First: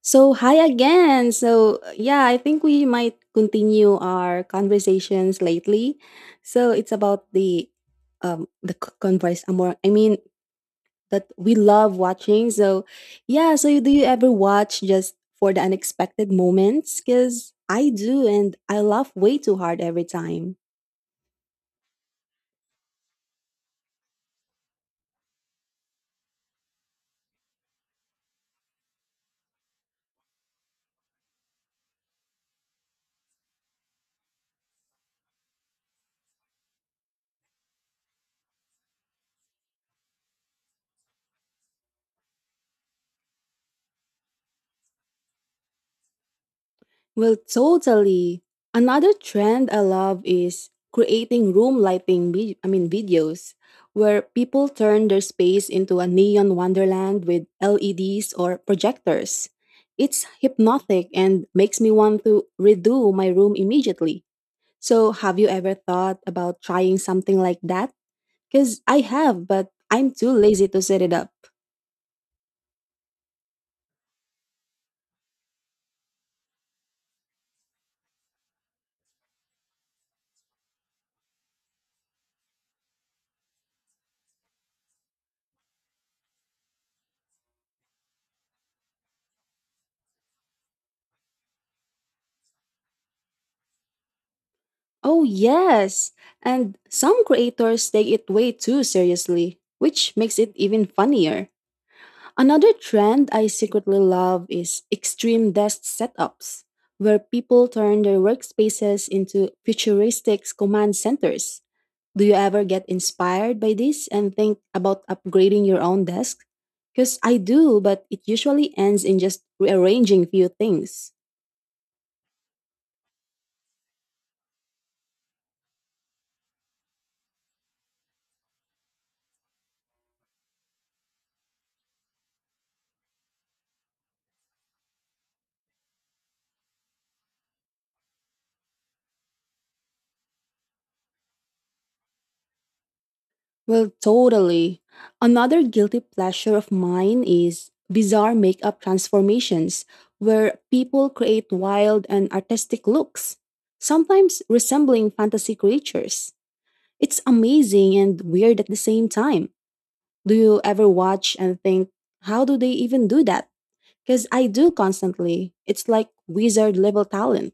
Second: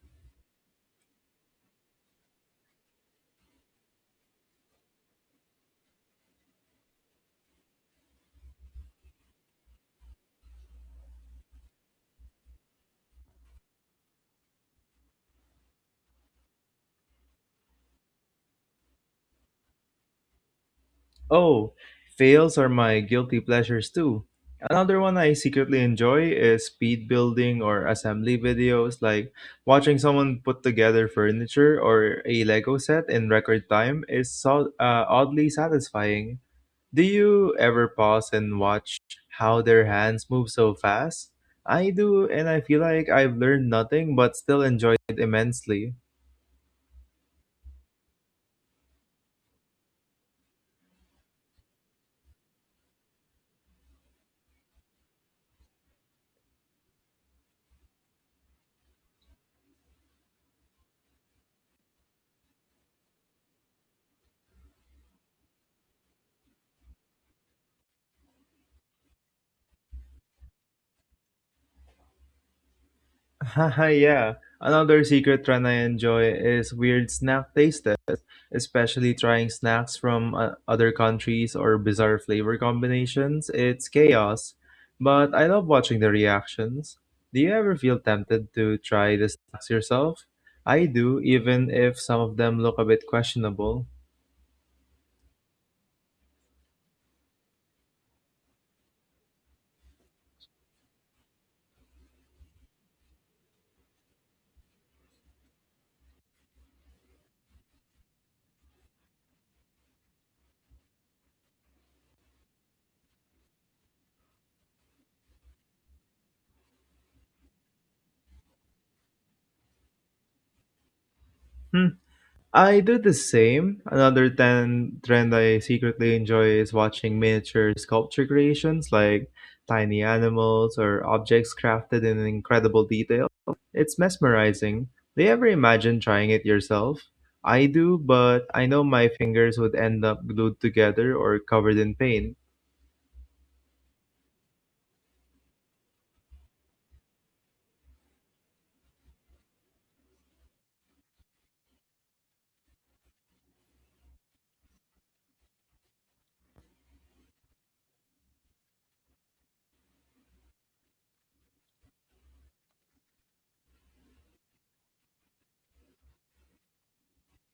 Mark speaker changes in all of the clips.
Speaker 1: So, hi again. So, yeah, I think we might continue our conversations lately. So, it's about the c- converse more I mean that we love watching. So, do you ever watch just for the unexpected moments cuz I do and I laugh way too hard every time.
Speaker 2: Oh, fails are my guilty pleasures too. Another one I secretly enjoy is speed building or assembly videos, like watching someone put together furniture or a Lego set in record time is so, oddly satisfying. Do you ever pause and watch how their hands move so fast? I do, and I feel like I've learned nothing but still enjoy it immensely.
Speaker 1: Well, totally. Another trend I love is creating room lighting, videos where people turn their space into a neon wonderland with LEDs or projectors. It's hypnotic and makes me want to redo my room immediately. So, have you ever thought about trying something like that? Because I have, but I'm too lazy to set it up.
Speaker 2: Haha, yeah. Another secret trend I enjoy is weird snack taste, especially trying snacks from other countries or bizarre flavor combinations. It's chaos, but I love watching the reactions. Do you ever feel tempted to try the snacks yourself? I do, even if some of them look a bit questionable.
Speaker 1: Oh, yes. And some creators take it way too seriously, which makes it even funnier. Another trend I secretly love is extreme desk setups, where people turn their workspaces into futuristic command centers. Do you ever get inspired by this and think about upgrading your own desk? Because I do, but it usually ends in just rearranging few things.
Speaker 2: I do the same. Another ten trend I secretly enjoy is watching miniature sculpture creations, like tiny animals or objects crafted in incredible detail. It's mesmerizing. Do you ever imagine trying it yourself? I do, but I know my fingers would end up glued together or covered in paint.
Speaker 1: Well, totally. Another guilty pleasure of mine is bizarre makeup transformations, where people create wild and artistic looks, sometimes resembling fantasy creatures. It's amazing and weird at the same time. Do you ever watch and think, how do they even do that? Because I do constantly. It's like wizard level talent.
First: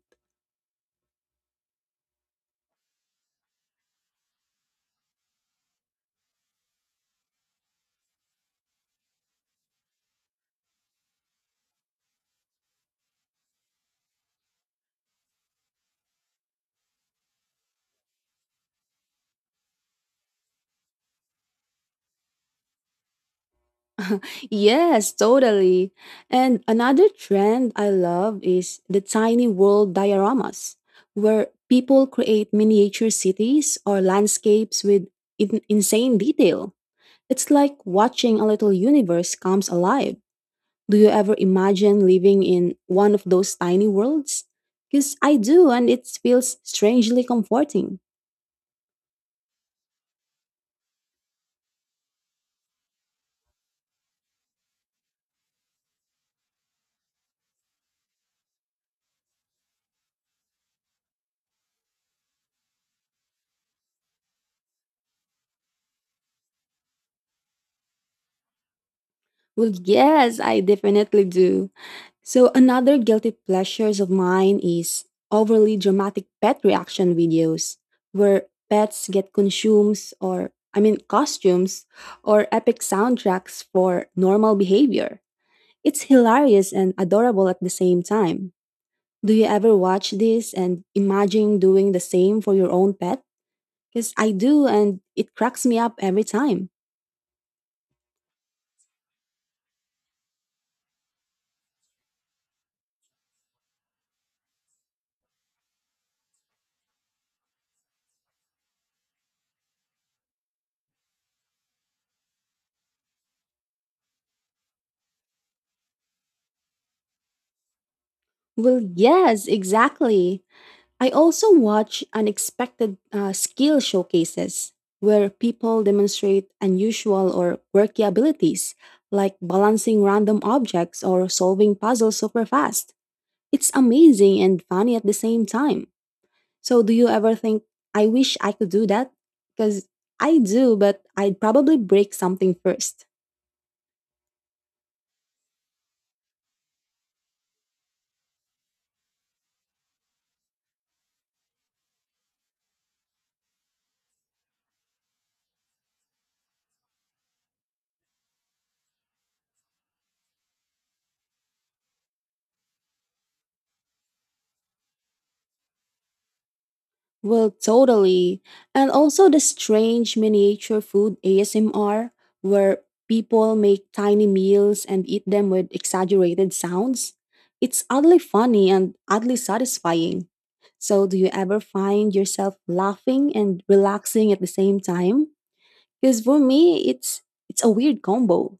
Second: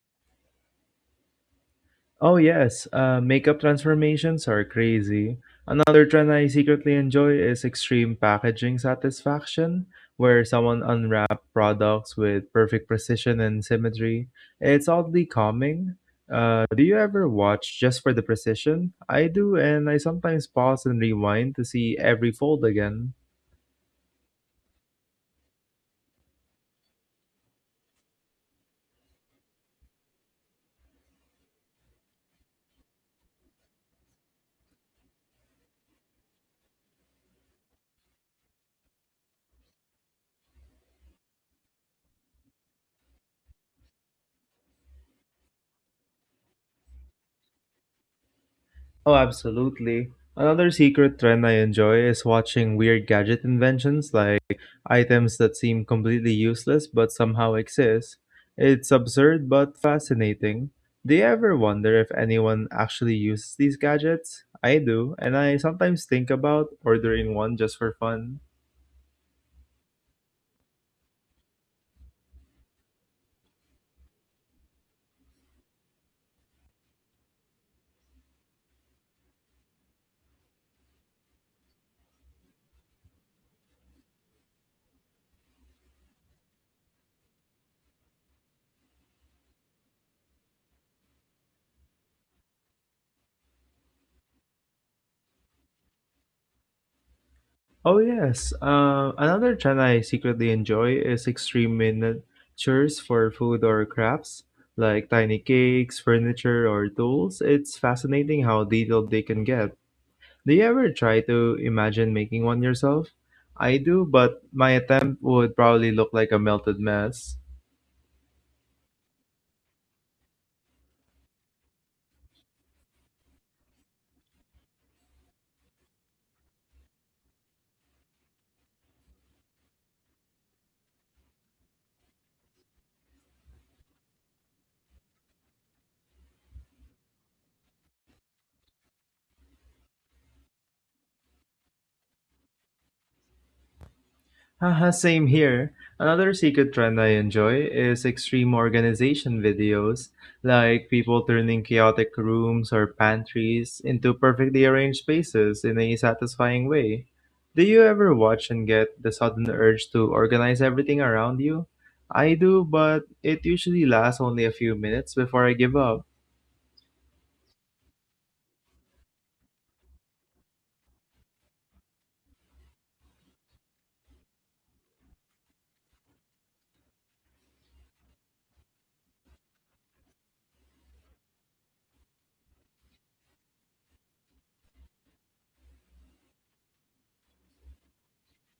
Speaker 2: Oh yes, makeup transformations are crazy. Another trend I secretly enjoy is extreme packaging satisfaction, where someone unwraps products with perfect precision and symmetry. It's oddly calming. Do you ever watch just for the precision? I do, and I sometimes pause and rewind to see every fold again.
Speaker 1: Yes, totally. And another trend I love is the tiny world dioramas, where people create miniature cities or landscapes with insane detail. It's like watching a little universe comes alive. Do you ever imagine living in one of those tiny worlds? Because I do, and it feels strangely comforting.
Speaker 2: Oh, absolutely. Another secret trend I enjoy is watching weird gadget inventions, like items that seem completely useless but somehow exist. It's absurd but fascinating. Do you ever wonder if anyone actually uses these gadgets? I do, and I sometimes think about ordering one just for fun.
Speaker 1: Well, yes, I definitely do. So another guilty pleasures of mine is overly dramatic pet reaction videos where pets get consumes or I mean costumes or epic soundtracks for normal behavior. It's hilarious and adorable at the same time. Do you ever watch this and imagine doing the same for your own pet? Because I do and it cracks me up every time.
Speaker 2: Oh yes. Another genre I secretly enjoy is extreme miniatures for food or crafts, like tiny cakes, furniture, or tools. It's fascinating how detailed they can get. Do you ever try to imagine making one yourself? I do, but my attempt would probably look like a melted mess.
Speaker 1: Well, yes, exactly. I also watch unexpected skill showcases where people demonstrate unusual or quirky abilities, like balancing random objects or solving puzzles super fast. It's amazing and funny at the same time. So, do you ever think, I wish I could do that? Because I do, but I'd probably break something first.
Speaker 2: Haha, same here. Another secret trend I enjoy is extreme organization videos, like people turning chaotic rooms or pantries into perfectly arranged spaces in a satisfying way. Do you ever watch and get the sudden urge to organize everything around you? I do, but it usually lasts only a few minutes before I give up.
Speaker 1: Well, totally. And also the strange miniature food ASMR, where people make tiny meals and eat them with exaggerated sounds. It's oddly funny and oddly satisfying. So, do you ever find yourself laughing and relaxing at the same time? Because for me, it's a weird combo.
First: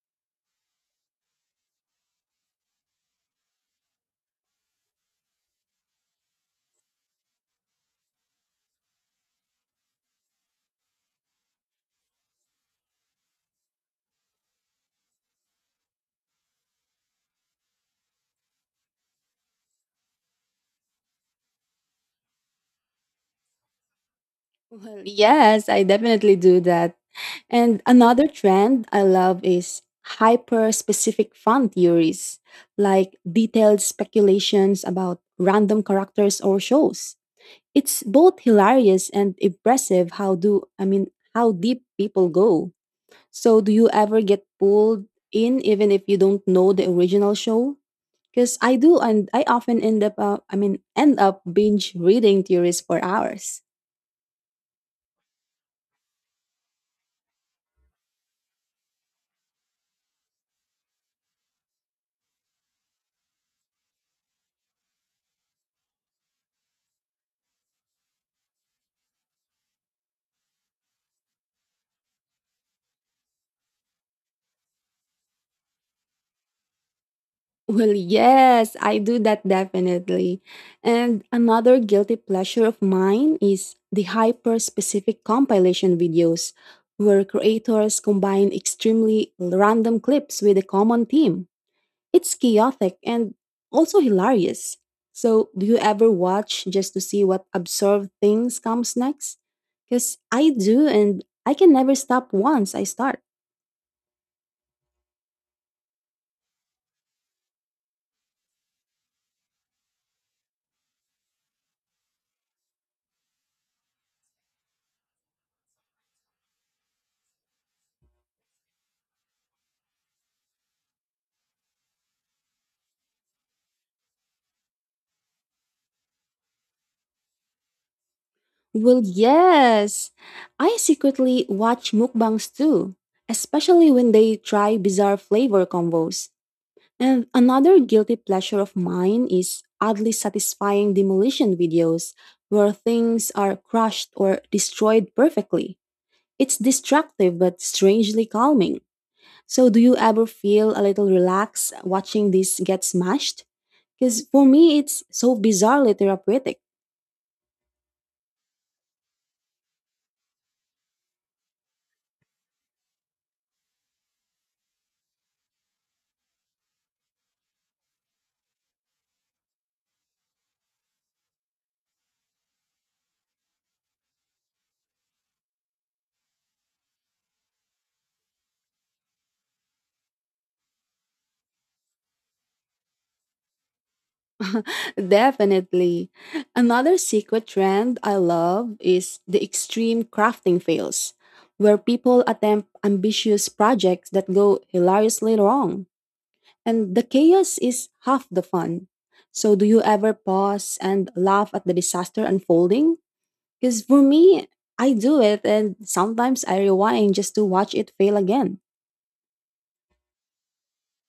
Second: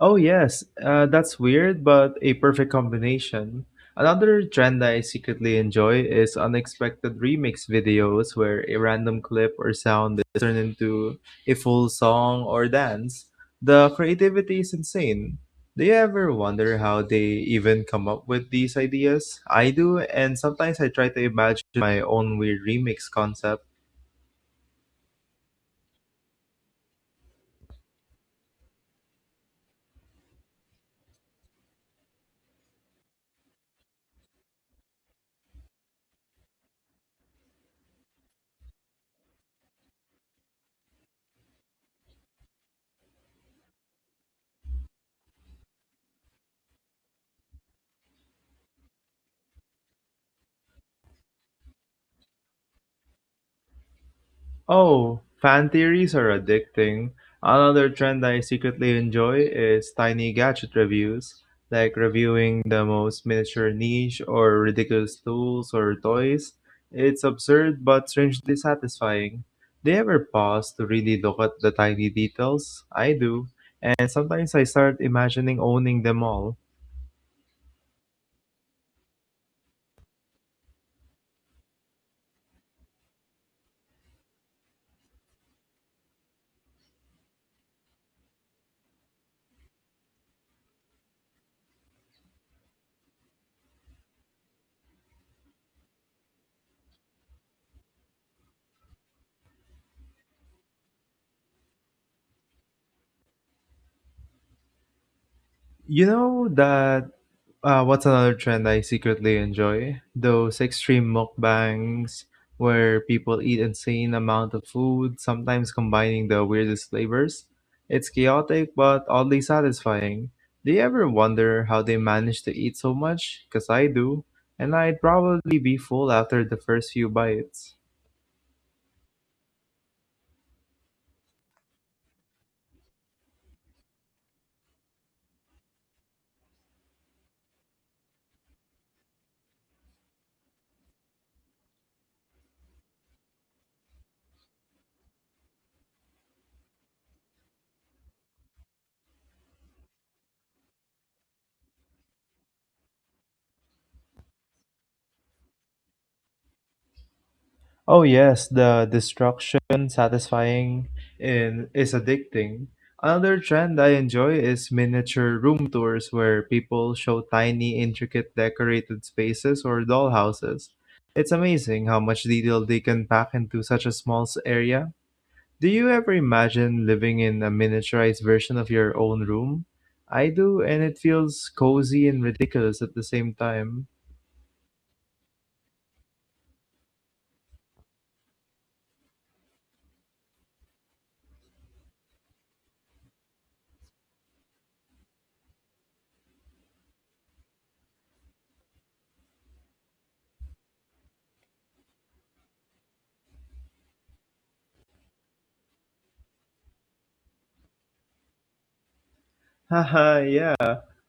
Speaker 2: Oh yes, that's weird, but a perfect combination. Another trend I secretly enjoy is unexpected remix videos, where a random clip or sound is turned into a full song or dance. The creativity is insane. Do you ever wonder how they even come up with these ideas? I do, and sometimes I try to imagine my own weird remix concept.
Speaker 1: Well, yes, I definitely do that. And another trend I love is hyper specific fan theories, like detailed speculations about random characters or shows. It's both hilarious and impressive how deep people go. So do you ever get pulled in even if you don't know the original show? Because I do, and I often end up, end up binge reading theories for hours.
Speaker 2: Oh, fan theories are addicting. Another trend I secretly enjoy is tiny gadget reviews, like reviewing the most miniature niche or ridiculous tools or toys. It's absurd but strangely satisfying. Do you ever pause to really look at the tiny details? I do, and sometimes I start imagining owning them all.
Speaker 1: Well, yes, I do that definitely. And another guilty pleasure of mine is the hyper specific compilation videos, where creators combine extremely random clips with a common theme. It's chaotic and also hilarious. So, do you ever watch just to see what absurd things comes next? Because I do, and I can never stop once I start.
Speaker 2: You know that. What's another trend I secretly enjoy? Those extreme mukbangs where people eat insane amount of food, sometimes combining the weirdest flavors. It's chaotic but oddly satisfying. Do you ever wonder how they manage to eat so much? Cause I do, and I'd probably be full after the first few bites.
Speaker 1: Well, yes. I secretly watch mukbangs too, especially when they try bizarre flavor combos. And another guilty pleasure of mine is oddly satisfying demolition videos where things are crushed or destroyed perfectly. It's destructive but strangely calming. So, do you ever feel a little relaxed watching this get smashed? Because for me, it's so bizarrely therapeutic.
Speaker 2: Oh yes, the destruction satisfying in is addicting. Another trend I enjoy is miniature room tours, where people show tiny, intricate decorated spaces or dollhouses. It's amazing how much detail they can pack into such a small area. Do you ever imagine living in a miniaturized version of your own room? I do, and it feels cozy and ridiculous at the same time.
Speaker 1: Definitely. Another secret trend I love is the extreme crafting fails, where people attempt ambitious projects that go hilariously wrong. And the chaos is half the fun. So, do you ever pause and laugh at the disaster unfolding? Because for me, I do it, and sometimes I rewind just to watch it fail again.
Speaker 2: Haha, yeah.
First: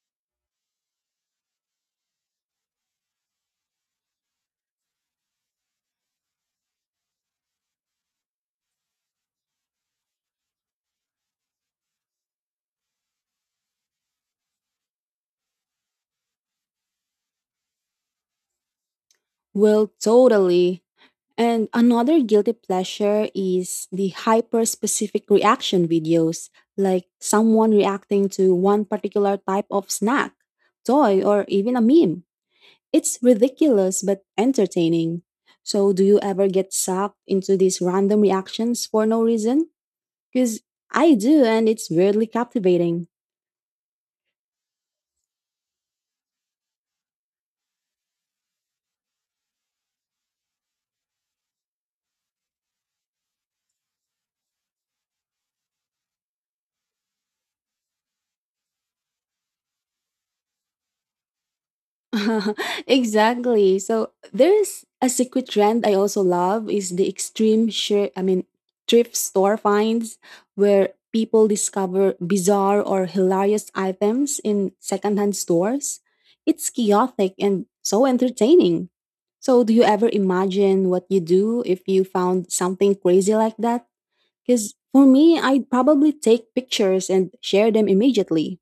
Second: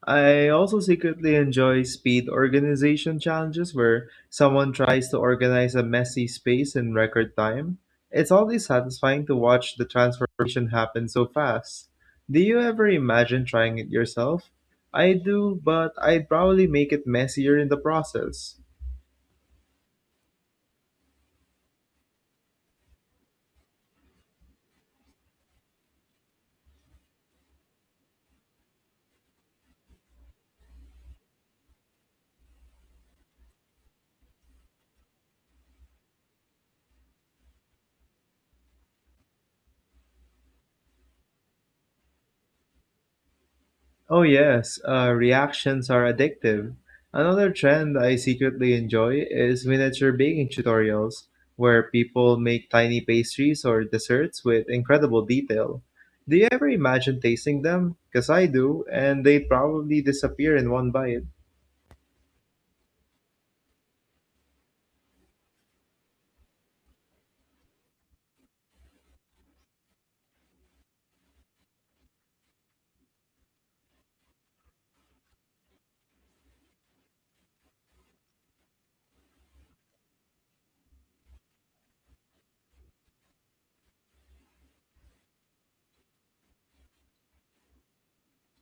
Speaker 2: I also secretly enjoy speed organization challenges, where someone tries to organize a messy space in record time. It's always satisfying to watch the transformation happen so fast. Do you ever imagine trying it yourself? I do, but I'd probably make it messier in the process.
Speaker 1: Well, totally. And another guilty pleasure is the hyper specific reaction videos, like someone reacting to one particular type of snack, toy, or even a meme. It's ridiculous but entertaining. So, do you ever get sucked into these random reactions for no reason? Because I do, and it's weirdly captivating.
Speaker 2: Oh, yes, reactions are addictive. Another trend I secretly enjoy is miniature baking tutorials, where people make tiny pastries or desserts with incredible detail. Do you ever imagine tasting them? Because I do, and they probably disappear in one bite.
Speaker 1: Exactly. So there's a secret trend I also love is the extreme shirt I mean thrift store finds where people discover bizarre or hilarious items in secondhand stores. It's chaotic and so entertaining. So do you ever imagine what you do if you found something crazy like that? Cuz for me, I'd probably take pictures and share them immediately.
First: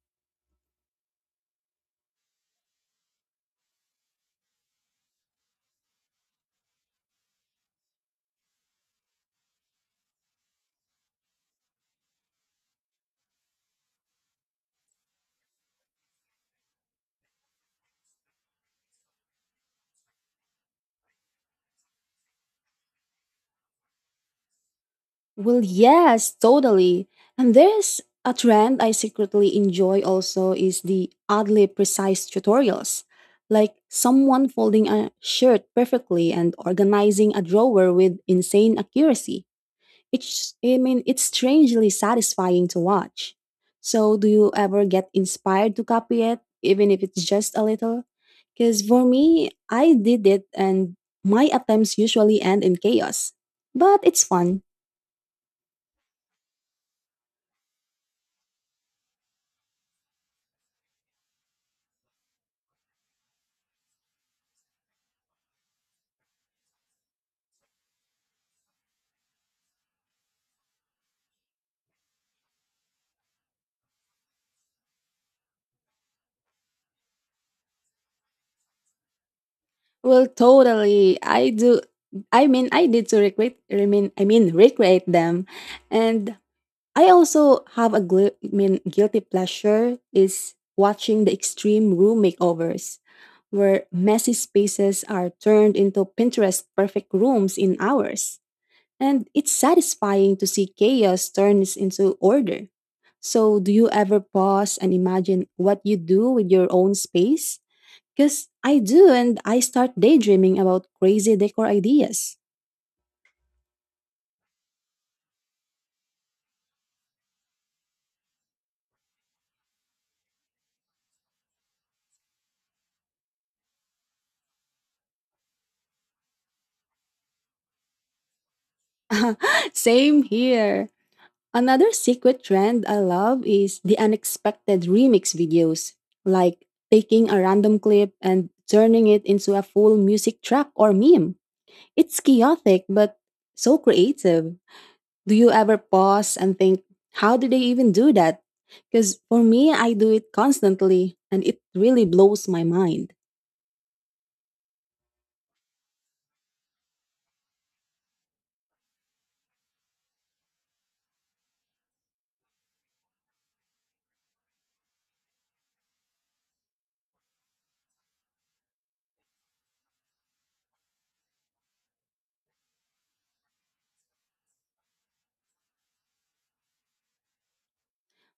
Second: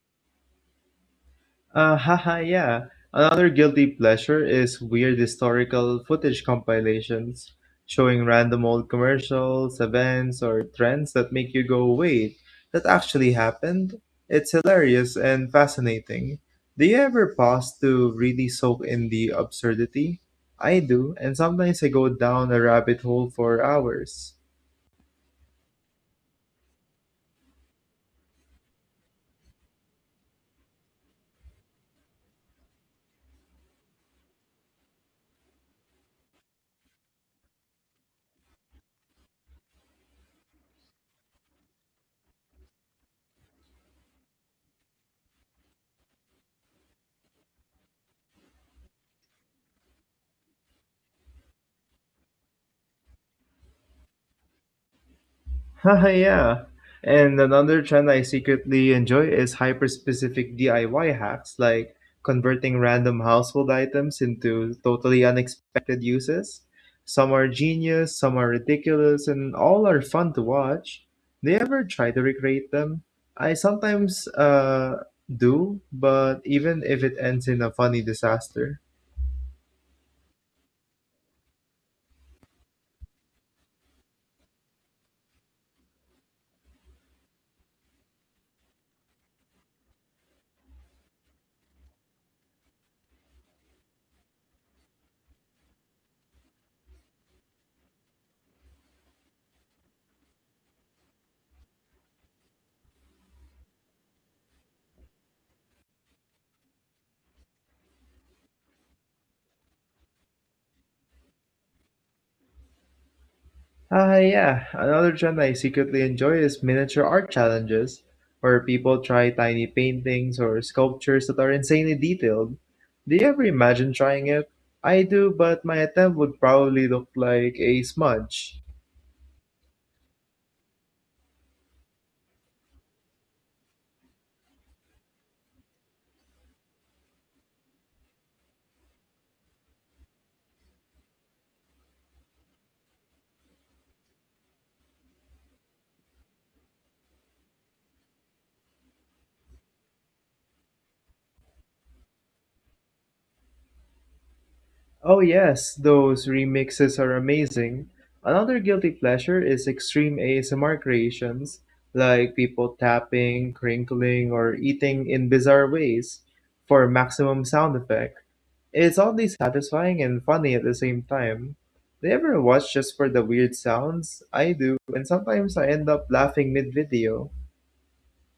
Speaker 2: Haha, yeah. Another guilty pleasure is weird historical footage compilations, showing random old commercials, events, or trends that make you go, wait, that actually happened? It's hilarious and fascinating. Do you ever pause to really soak in the absurdity? I do, and sometimes I go down a rabbit hole for hours.
Speaker 1: Well, yes, totally. And there's a trend I secretly enjoy also is the oddly precise tutorials. Like someone folding a shirt perfectly and organizing a drawer with insane accuracy. It's strangely satisfying to watch. So, do you ever get inspired to copy it, even if it's just a little? Because for me, I did it and my attempts usually end in chaos. But it's fun.
Speaker 2: Haha, yeah. And another trend I secretly enjoy is hyper-specific DIY hacks, like converting random household items into totally unexpected uses. Some are genius, some are ridiculous, and all are fun to watch. Do you ever try to recreate them? I sometimes do, but even if it ends in a funny disaster.
Speaker 1: Well, totally. I do. I mean, I did to recreate. I mean, recreate them, and I also have a guilty pleasure is watching the extreme room makeovers, where messy spaces are turned into Pinterest perfect rooms in hours, and it's satisfying to see chaos turns into order. So, do you ever pause and imagine what you do with your own space? Because I do, and I start daydreaming about crazy decor ideas.
Speaker 2: Ah, yeah. Another trend I secretly enjoy is miniature art challenges, where people try tiny paintings or sculptures that are insanely detailed. Do you ever imagine trying it? I do, but my attempt would probably look like a smudge.
Speaker 1: Same here. Another secret trend I love is the unexpected remix videos, like taking a random clip and turning it into a full music track or meme. It's chaotic, but so creative. Do you ever pause and think, how did they even do that? Because for me, I do it constantly, and it really blows my mind.
Speaker 2: Oh yes, those remixes are amazing. Another guilty pleasure is extreme ASMR creations, like people tapping, crinkling, or eating in bizarre ways for maximum sound effect. It's oddly satisfying and funny at the same time. Do you ever watch just for the weird sounds? I do, and sometimes I end up laughing mid-video.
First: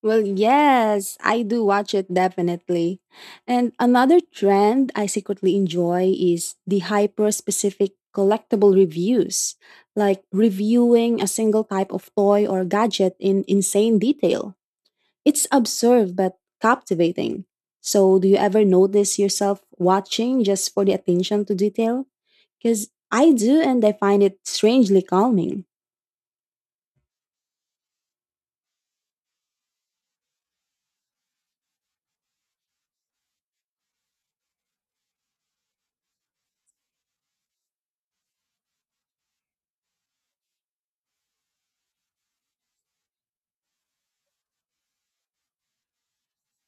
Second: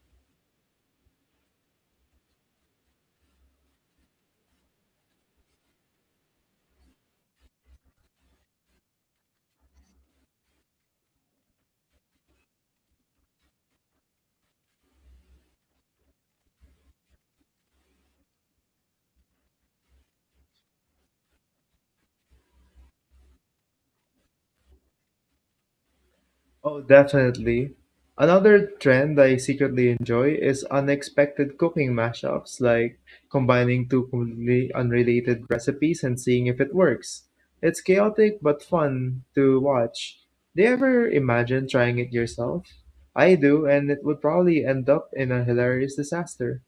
Speaker 1: Well, yes, I do watch it definitely. And another trend I secretly enjoy is the hyper specific collectible reviews, like reviewing a single type of toy or gadget in insane detail. It's absurd but captivating. So, do you ever notice yourself watching just for the attention to detail? Because I do, and I find it strangely calming.
Speaker 2: Oh, definitely. Another trend I secretly enjoy is unexpected cooking mashups, like combining two completely unrelated recipes and seeing if it works. It's chaotic but fun to watch. Do you ever imagine trying it yourself? I do, and it would probably end up in a hilarious disaster.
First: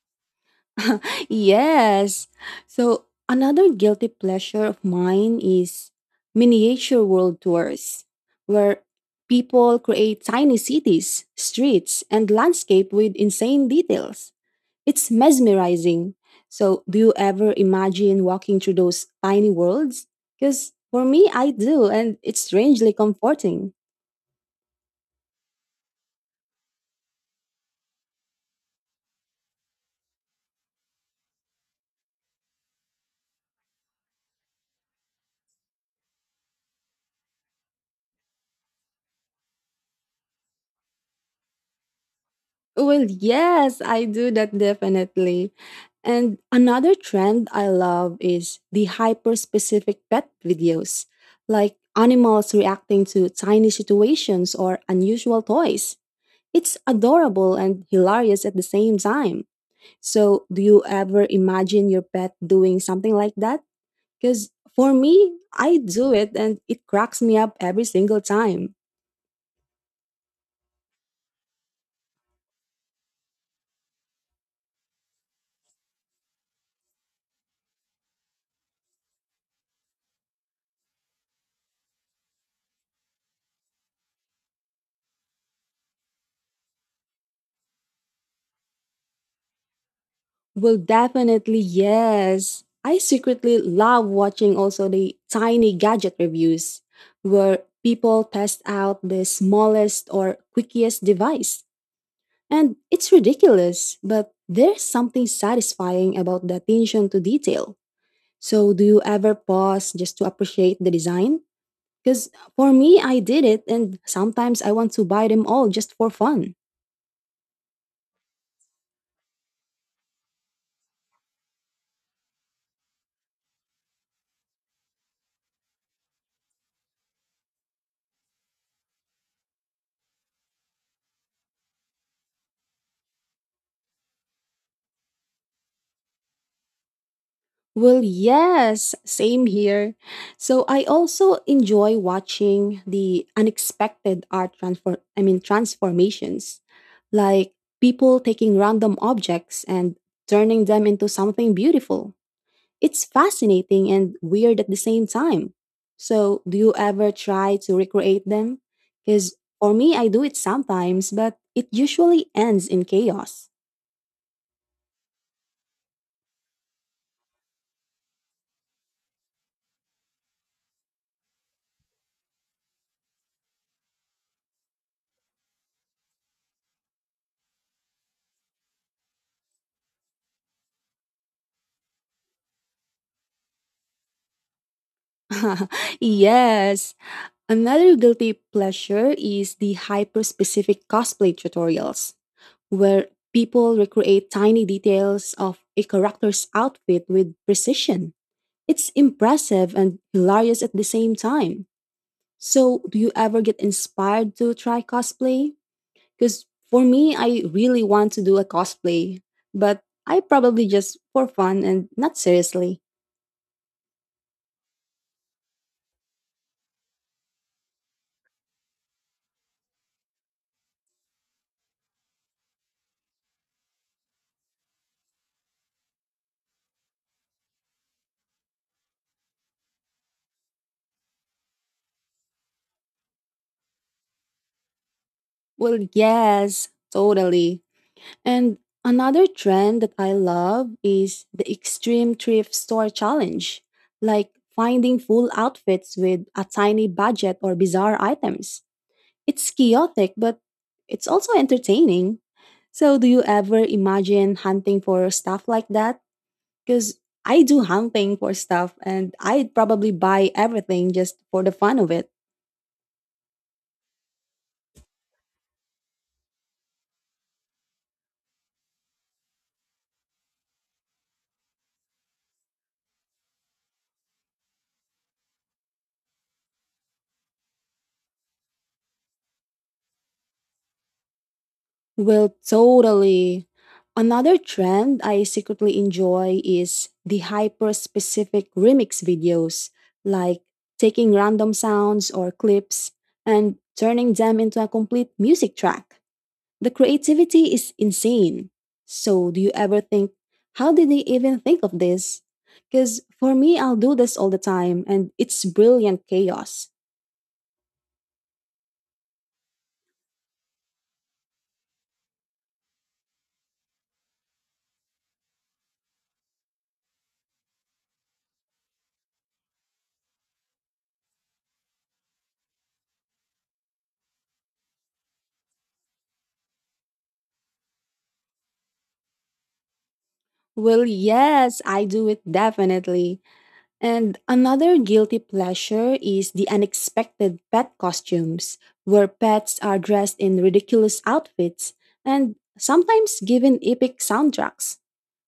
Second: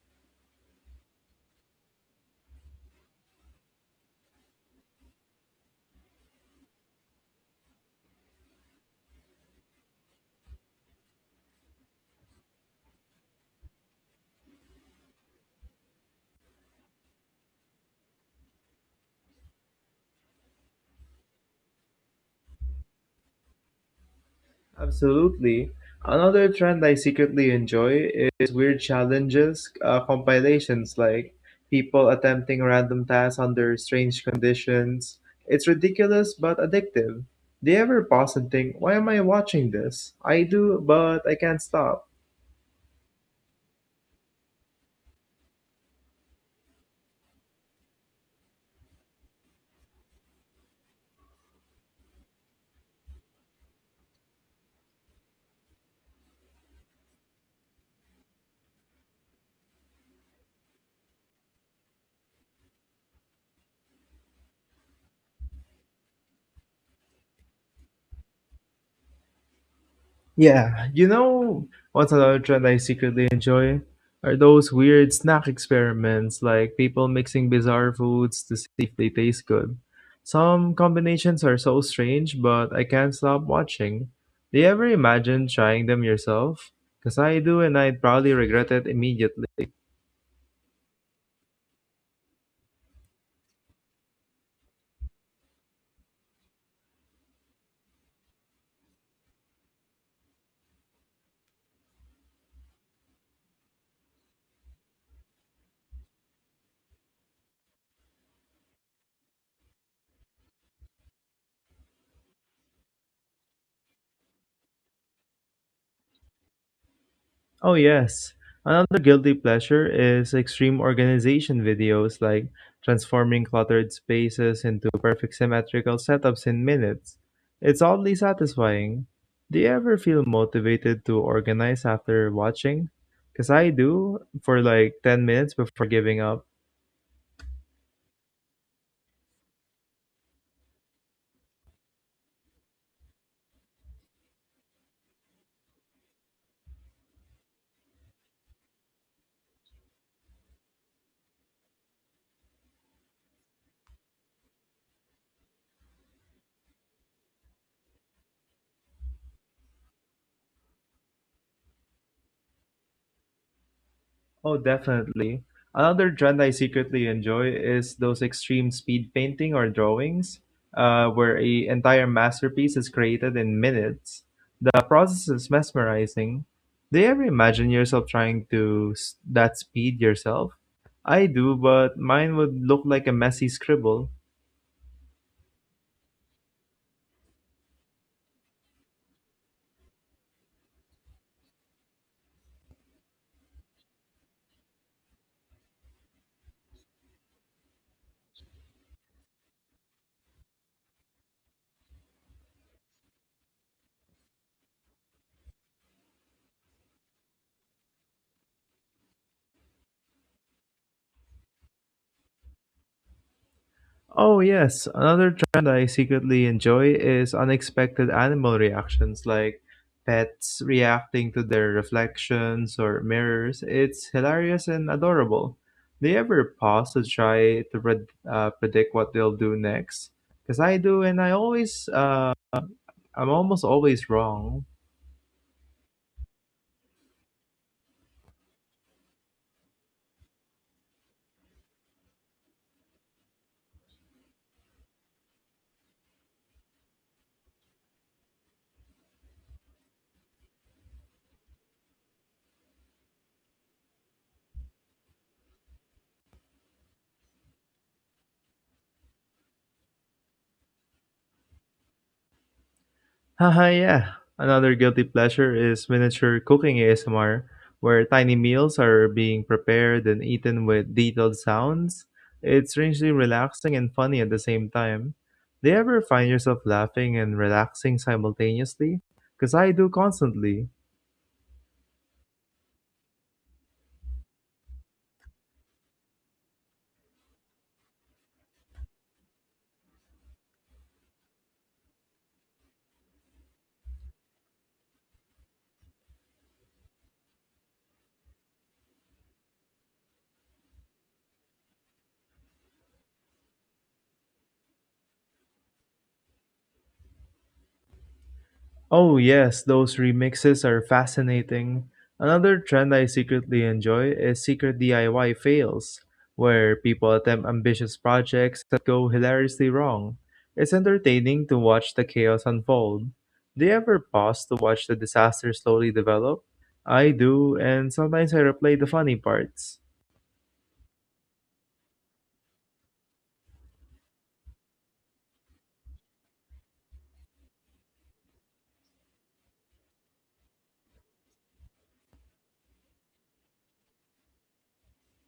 Speaker 1: Yes. So another guilty pleasure of mine is miniature world tours, where people create tiny cities, streets, and landscape with insane details. It's mesmerizing. So do you ever imagine walking through those tiny worlds? Because for me, I do, and it's strangely comforting.
Speaker 2: Absolutely. Another trend I secretly enjoy is weird challenges compilations, like people attempting random tasks under strange conditions. It's ridiculous but addictive. Do you ever pause and think, why am I watching this? I do, but I can't stop.
Speaker 1: Well, yes, I do that definitely. And another trend I love is the hyper specific pet videos, like animals reacting to tiny situations or unusual toys. It's adorable and hilarious at the same time. So, do you ever imagine your pet doing something like that? Because for me, I do it and it cracks me up every single time.
Speaker 2: Yeah, you know, what's another trend I secretly enjoy? Are those weird snack experiments, like people mixing bizarre foods to see if they taste good. Some combinations are so strange, but I can't stop watching. Do you ever imagine trying them yourself? Because I do, and I'd probably regret it immediately.
Speaker 1: Well, definitely, yes. I secretly love watching also the tiny gadget reviews where people test out the smallest or quickest device. And it's ridiculous, but there's something satisfying about the attention to detail. So, do you ever pause just to appreciate the design? Because for me, I did it, and sometimes I want to buy them all just for fun.
Speaker 2: Oh, yes. Another guilty pleasure is extreme organization videos, like transforming cluttered spaces into perfect symmetrical setups in minutes. It's oddly satisfying. Do you ever feel motivated to organize after watching? Because I do for like 10 minutes before giving up.
Speaker 1: Well, yes, same here. So I also enjoy watching the unexpected art transfer I mean transformations, like people taking random objects and turning them into something beautiful. It's fascinating and weird at the same time. So, do you ever try to recreate them? Cuz for me I do it sometimes, but it usually ends in chaos.
Speaker 2: Oh, definitely. Another trend I secretly enjoy is those extreme speed painting or drawings, where a entire masterpiece is created in minutes. The process is mesmerizing. Do you ever imagine yourself trying to that speed yourself? I do, but mine would look like a messy scribble.
Speaker 1: Yes. Another guilty pleasure is the hyper specific cosplay tutorials, where people recreate tiny details of a character's outfit with precision. It's impressive and hilarious at the same time. So, do you ever get inspired to try cosplay? Because for me, I really want to do a cosplay, but I probably just for fun and not seriously.
Speaker 2: Oh, yes. Another trend I secretly enjoy is unexpected animal reactions, like pets reacting to their reflections or mirrors. It's hilarious and adorable. Do you ever pause to try to predict what they'll do next? Because I do, and I always, I'm almost always wrong.
Speaker 1: Well, yes, totally. And another trend that I love is the extreme thrift store challenge, like finding full outfits with a tiny budget or bizarre items. It's chaotic, but it's also entertaining. So, do you ever imagine hunting for stuff like that? Because I do hunting for stuff and I'd probably buy everything just for the fun of it.
Speaker 2: Haha, yeah. Another guilty pleasure is miniature cooking ASMR, where tiny meals are being prepared and eaten with detailed sounds. It's strangely relaxing and funny at the same time. Do you ever find yourself laughing and relaxing simultaneously? Because I do constantly.
Speaker 1: Well, totally. Another trend I secretly enjoy is the hyper specific remix videos, like taking random sounds or clips and turning them into a complete music track. The creativity is insane. So, do you ever think, how did they even think of this? Because for me, I'll do this all the time and it's brilliant chaos.
Speaker 2: Oh, yes, those remixes are fascinating. Another trend I secretly enjoy is secret DIY fails, where people attempt ambitious projects that go hilariously wrong. It's entertaining to watch the chaos unfold. Do you ever pause to watch the disaster slowly develop? I do, and sometimes I replay the funny parts.
Speaker 1: Well, yes, I do it definitely. And another guilty pleasure is the unexpected pet costumes, where pets are dressed in ridiculous outfits and sometimes given epic soundtracks.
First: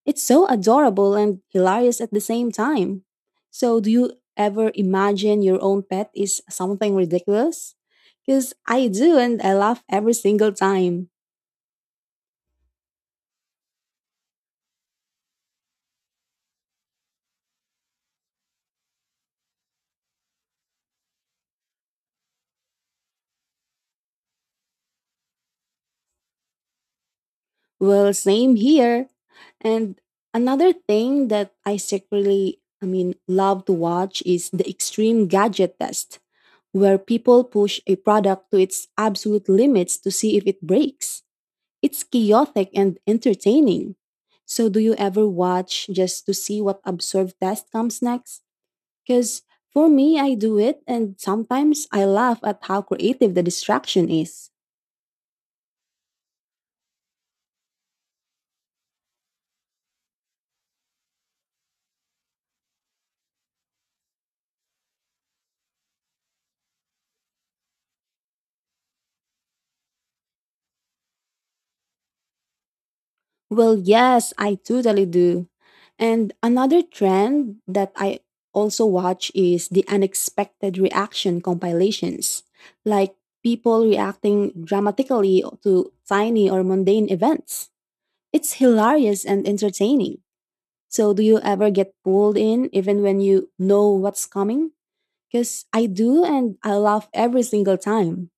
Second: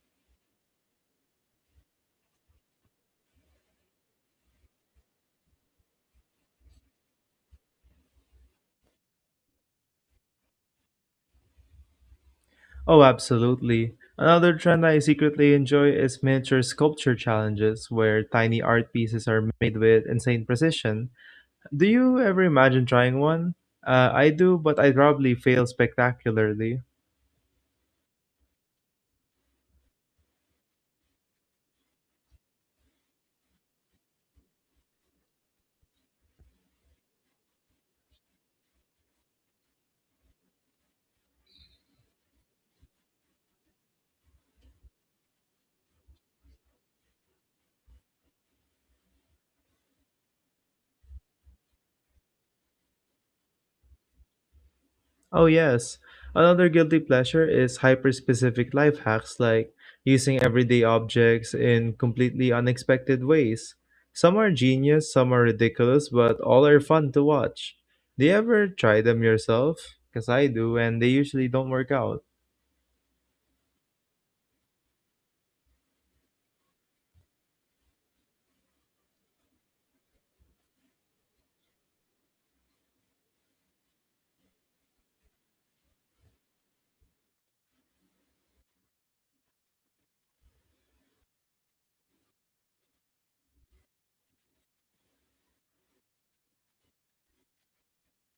Speaker 1: It's so adorable and hilarious at the same time. So, do you ever imagine your own pet is something ridiculous? Because I do, and I laugh every single time.
Speaker 2: Oh, absolutely. Another trend I secretly enjoy is miniature sculpture challenges, where tiny art pieces are made with insane precision. Do you ever imagine trying one? I do, but I'd probably fail spectacularly.
Speaker 1: Well, same here. And another thing that I secretly, love to watch is the extreme gadget test, where people push a product to its absolute limits to see if it breaks. It's chaotic and entertaining. So, do you ever watch just to see what absurd test comes next? Because for me, I do it, and sometimes I laugh at how creative the distraction is.
Speaker 2: Oh, yes. Another guilty pleasure is hyper specific life hacks, like using everyday objects in completely unexpected ways. Some are genius, some are ridiculous, but all are fun to watch. Do you ever try them yourself? Because I do, and they usually don't work out.
Speaker 1: Well, yes, I totally do. And another trend that I also watch is the unexpected reaction compilations, like people reacting dramatically to tiny or mundane events. It's hilarious and entertaining. So, do you ever get pulled in even when you know what's coming? Because I do, and I laugh every single time.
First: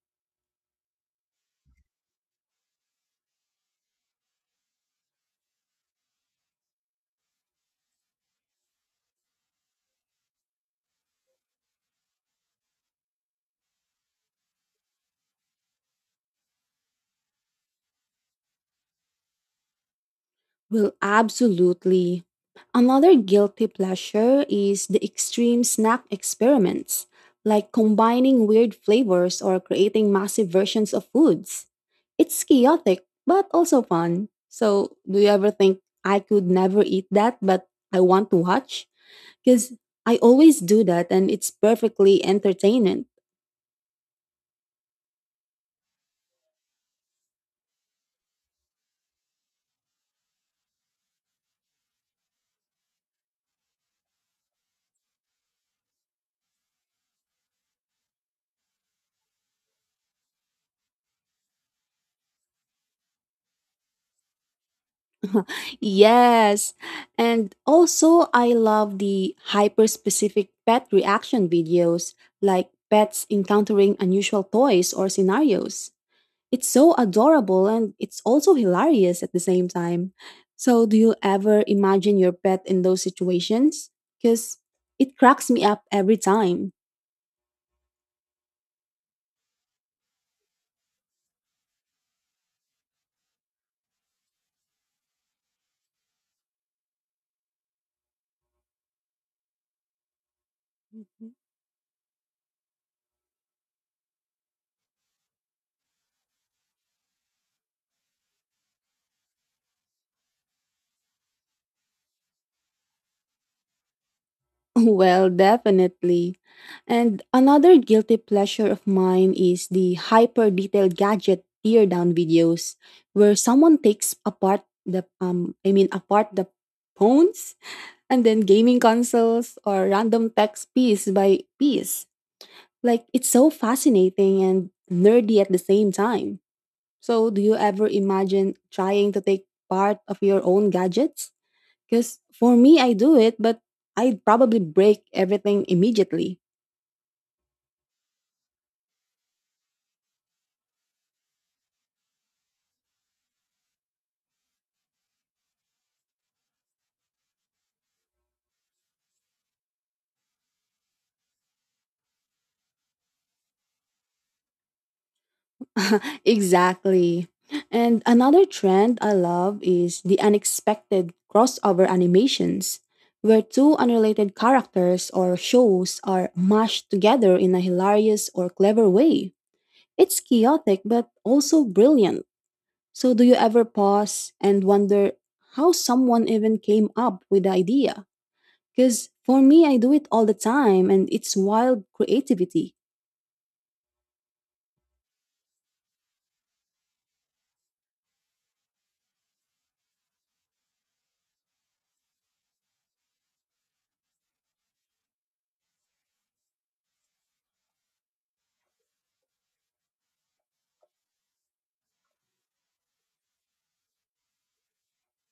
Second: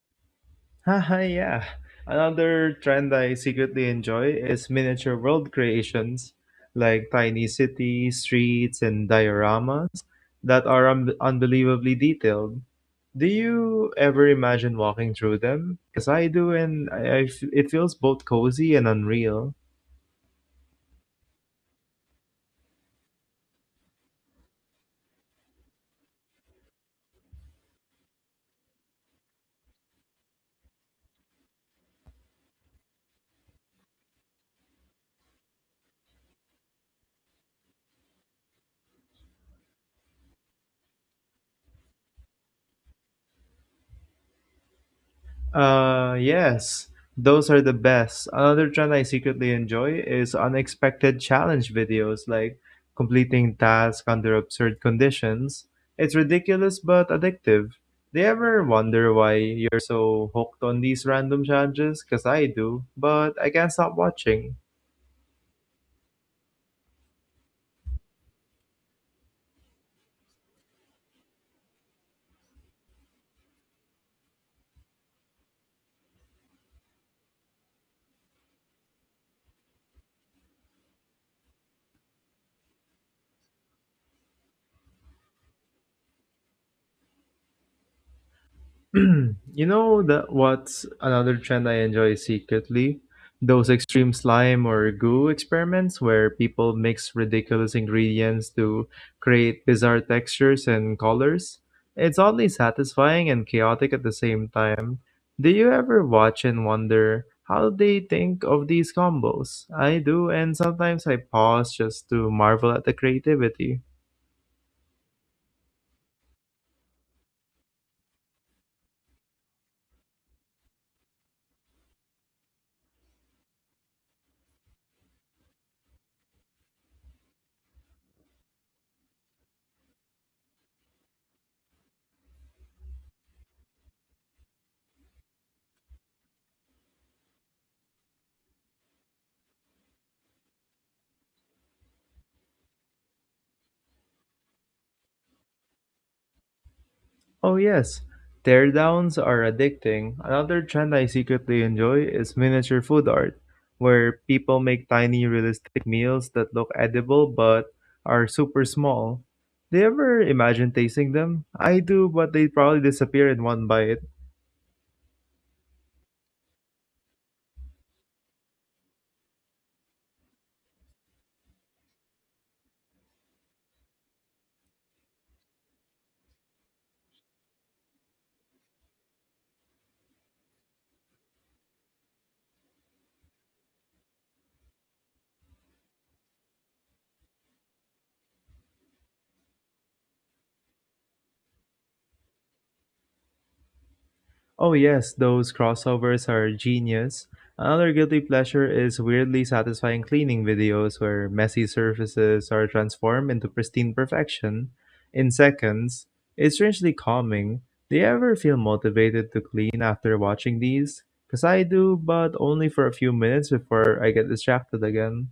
Speaker 2: Haha, yeah. Another trend I secretly enjoy is miniature world creations, like tiny cities, streets, and dioramas that are unbelievably detailed. Do you ever imagine walking through them? Because I do, and it feels both cozy and unreal.
Speaker 1: Well, absolutely. Another guilty pleasure is the extreme snack experiments, like combining weird flavors or creating massive versions of foods. It's chaotic, but also fun. So, do you ever think I could never eat that, but I want to watch? Because I always do that and it's perfectly entertaining.
Speaker 2: Yes, those are the best. Another trend I secretly enjoy is unexpected challenge videos, like completing tasks under absurd conditions. It's ridiculous but addictive. Do you ever wonder why you're so hooked on these random challenges? Because I do, but I can't stop watching.
Speaker 1: Yes, and also I love the hyper-specific pet reaction videos, like pets encountering unusual toys or scenarios. It's so adorable and it's also hilarious at the same time. So, do you ever imagine your pet in those situations? Because it cracks me up every time.
Speaker 2: You know that, what's another trend I enjoy secretly? Those extreme slime or goo experiments, where people mix ridiculous ingredients to create bizarre textures and colors. It's oddly satisfying and chaotic at the same time. Do you ever watch and wonder how they think of these combos? I do, and sometimes I pause just to marvel at the creativity.
Speaker 1: Well, definitely. And another guilty pleasure of mine is the hyper detailed gadget tear down videos where someone takes apart the I mean apart the phones and then gaming consoles or random text piece by piece. Like it's so fascinating and nerdy at the same time. So do you ever imagine trying to take part of your own gadgets? Because for me, I do it, but I'd probably break everything immediately.
Speaker 2: Oh yes, teardowns are addicting. Another trend I secretly enjoy is miniature food art, where people make tiny realistic meals that look edible but are super small. Do you ever imagine tasting them? I do, but they probably disappear in one bite.
Speaker 1: Exactly. And another trend I love is the unexpected crossover animations, where two unrelated characters or shows are mashed together in a hilarious or clever way. It's chaotic but also brilliant. So, do you ever pause and wonder how someone even came up with the idea? Because for me, I do it all the time and it's wild creativity.
Speaker 2: Oh yes, those crossovers are genius. Another guilty pleasure is weirdly satisfying cleaning videos, where messy surfaces are transformed into pristine perfection in seconds. It's strangely calming. Do you ever feel motivated to clean after watching these? Cause I do, but only for a few minutes before I get distracted again.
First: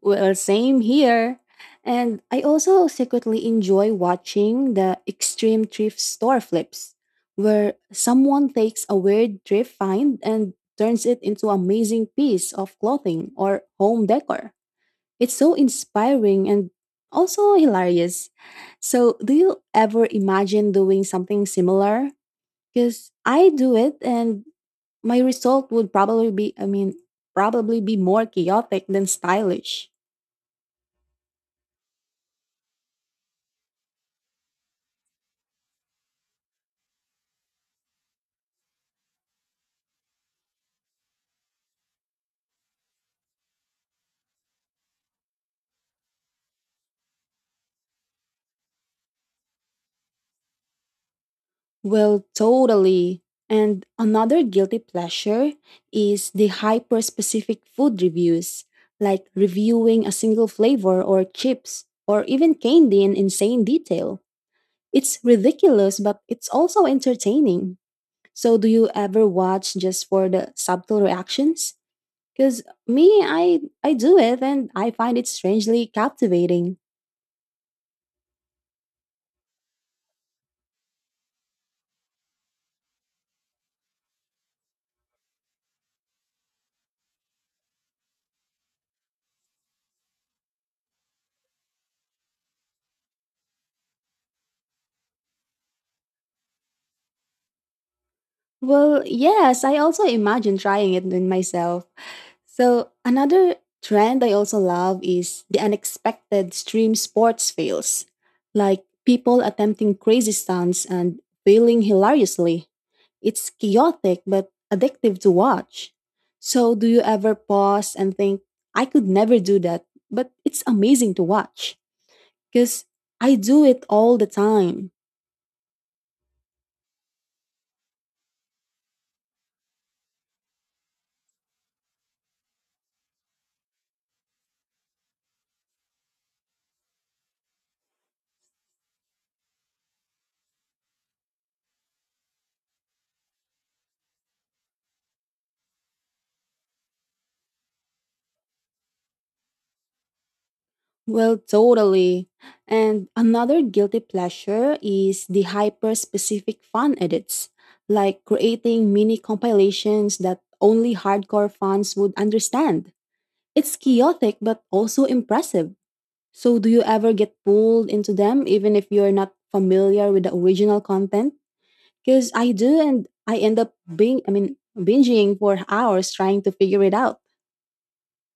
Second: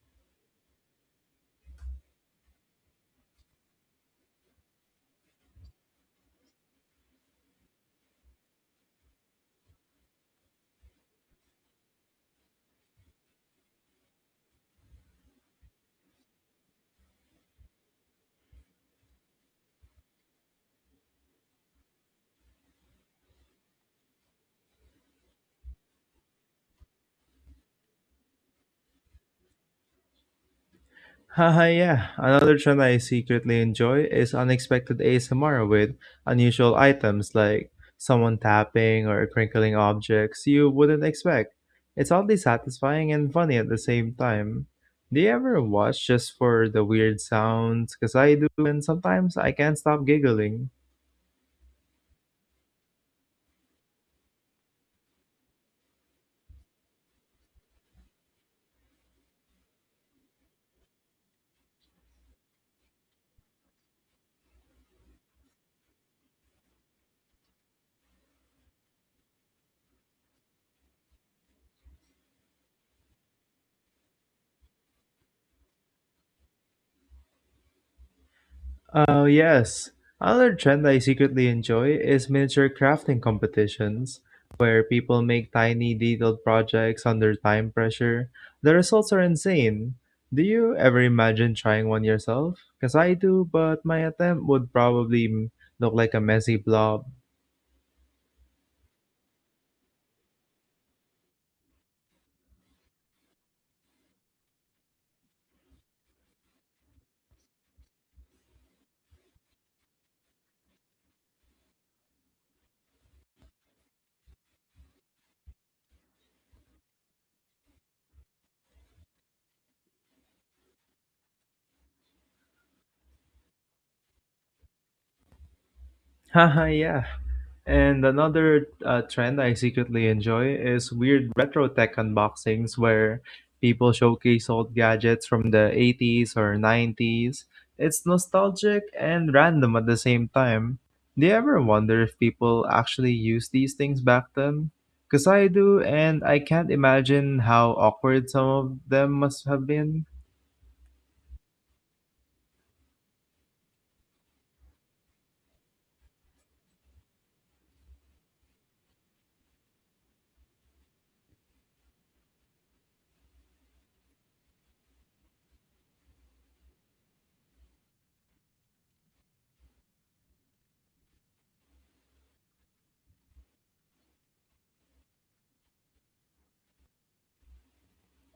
Speaker 1: Well, same here. And I also secretly enjoy watching the extreme thrift store flips, where someone takes a weird thrift find and turns it into an amazing piece of clothing or home decor. It's so inspiring and also hilarious. So, do you ever imagine doing something similar? Because I do it and my result would probably be, probably be more chaotic than stylish.
Speaker 2: Haha, yeah. Another trend I secretly enjoy is unexpected ASMR with unusual items, like someone tapping or crinkling objects you wouldn't expect. It's oddly satisfying and funny at the same time. Do you ever watch just for the weird sounds? Because I do, and sometimes I can't stop giggling.
Speaker 1: Well, totally. And another guilty pleasure is the hyper specific food reviews, like reviewing a single flavor or chips or even candy in insane detail. It's ridiculous, but it's also entertaining. So, do you ever watch just for the subtle reactions? Because me, I do it and I find it strangely captivating.
Speaker 2: Oh, yes. Another trend I secretly enjoy is miniature crafting competitions, where people make tiny, detailed projects under time pressure. The results are insane. Do you ever imagine trying one yourself? Because I do, but my attempt would probably look like a messy blob.
Speaker 1: Well, yes, I also imagine trying it in myself. So another trend I also love is the unexpected stream sports fails, like people attempting crazy stunts and failing hilariously. It's chaotic but addictive to watch. So do you ever pause and think, I could never do that, but it's amazing to watch? Because I do it all the time.
Speaker 2: Haha, yeah. And another trend I secretly enjoy is weird retro tech unboxings, where people showcase old gadgets from the 80s or 90s. It's nostalgic and random at the same time. Do you ever wonder if people actually use these things back then? Because I do, and I can't imagine how awkward some of them must have been.
Speaker 1: Well, totally. And another guilty pleasure is the hyper specific fan edits, like creating mini compilations that only hardcore fans would understand. It's chaotic but also impressive. So, do you ever get pulled into them even if you're not familiar with the original content? Because I do, and I end up binging for hours trying to figure it out.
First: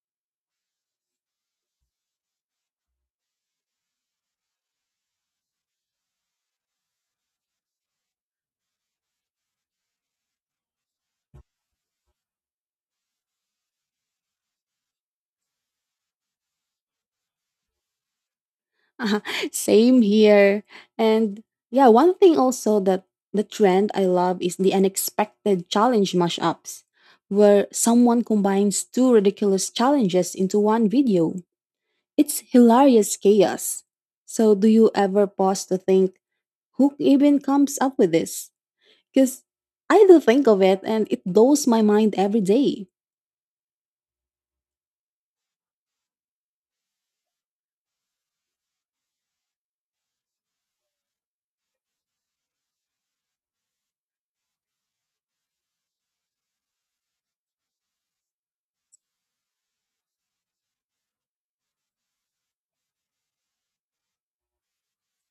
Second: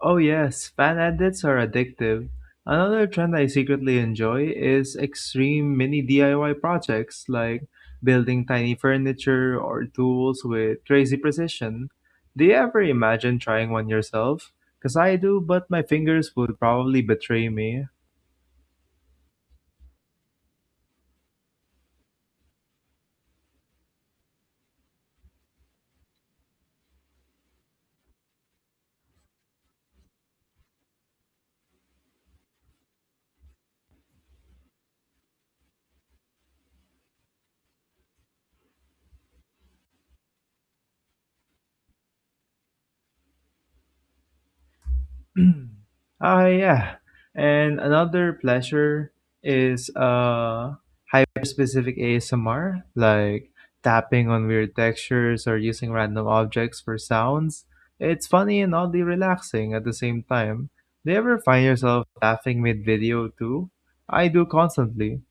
Speaker 2: Oh yes, fan edits are addictive. Another trend I secretly enjoy is extreme mini DIY projects, like building tiny furniture or tools with crazy precision. Do you ever imagine trying one yourself? Cause I do, but my fingers would probably betray me.
Speaker 1: Same here. And yeah, one thing also that the trend I love is the unexpected challenge mashups, where someone combines two ridiculous challenges into one video. It's hilarious chaos. So, do you ever pause to think, who even comes up with this? Because I do think of it and it blows my mind every day.
Speaker 2: Ah, yeah. And another pleasure is hyper-specific ASMR, like tapping on weird textures or using random objects for sounds. It's funny and oddly relaxing at the same time. Do you ever find yourself laughing mid-video too? I do constantly.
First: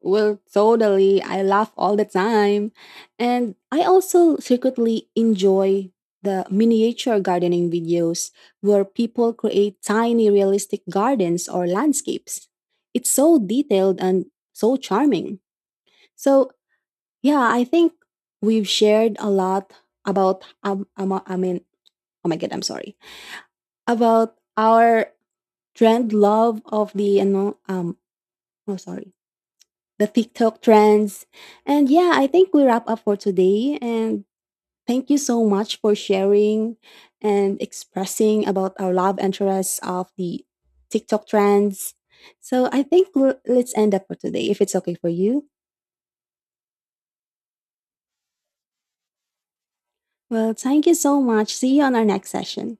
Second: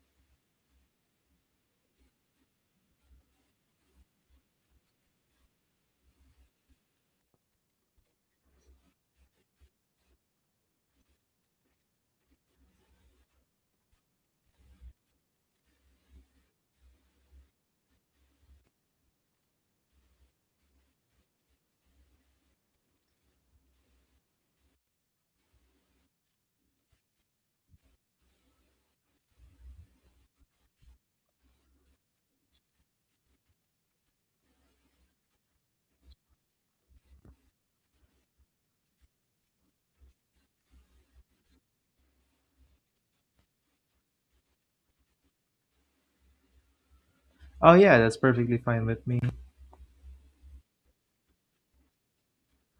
Speaker 1: Well, totally. I laugh all the time. And I also secretly enjoy the miniature gardening videos where people create tiny realistic gardens or landscapes. It's so detailed and so charming. So, yeah, I think we've shared a lot about, oh my God, I'm sorry, about our trend love of the, oh, sorry, the TikTok trends. And yeah, I think we wrap up for today. And thank you so much for sharing and expressing about our love interests of the TikTok trends. So I think we'll, let's end up for today if it's okay for you.
Speaker 2: Oh yeah, that's perfectly fine with me.
Speaker 1: Well, thank you so much. See you on our next session.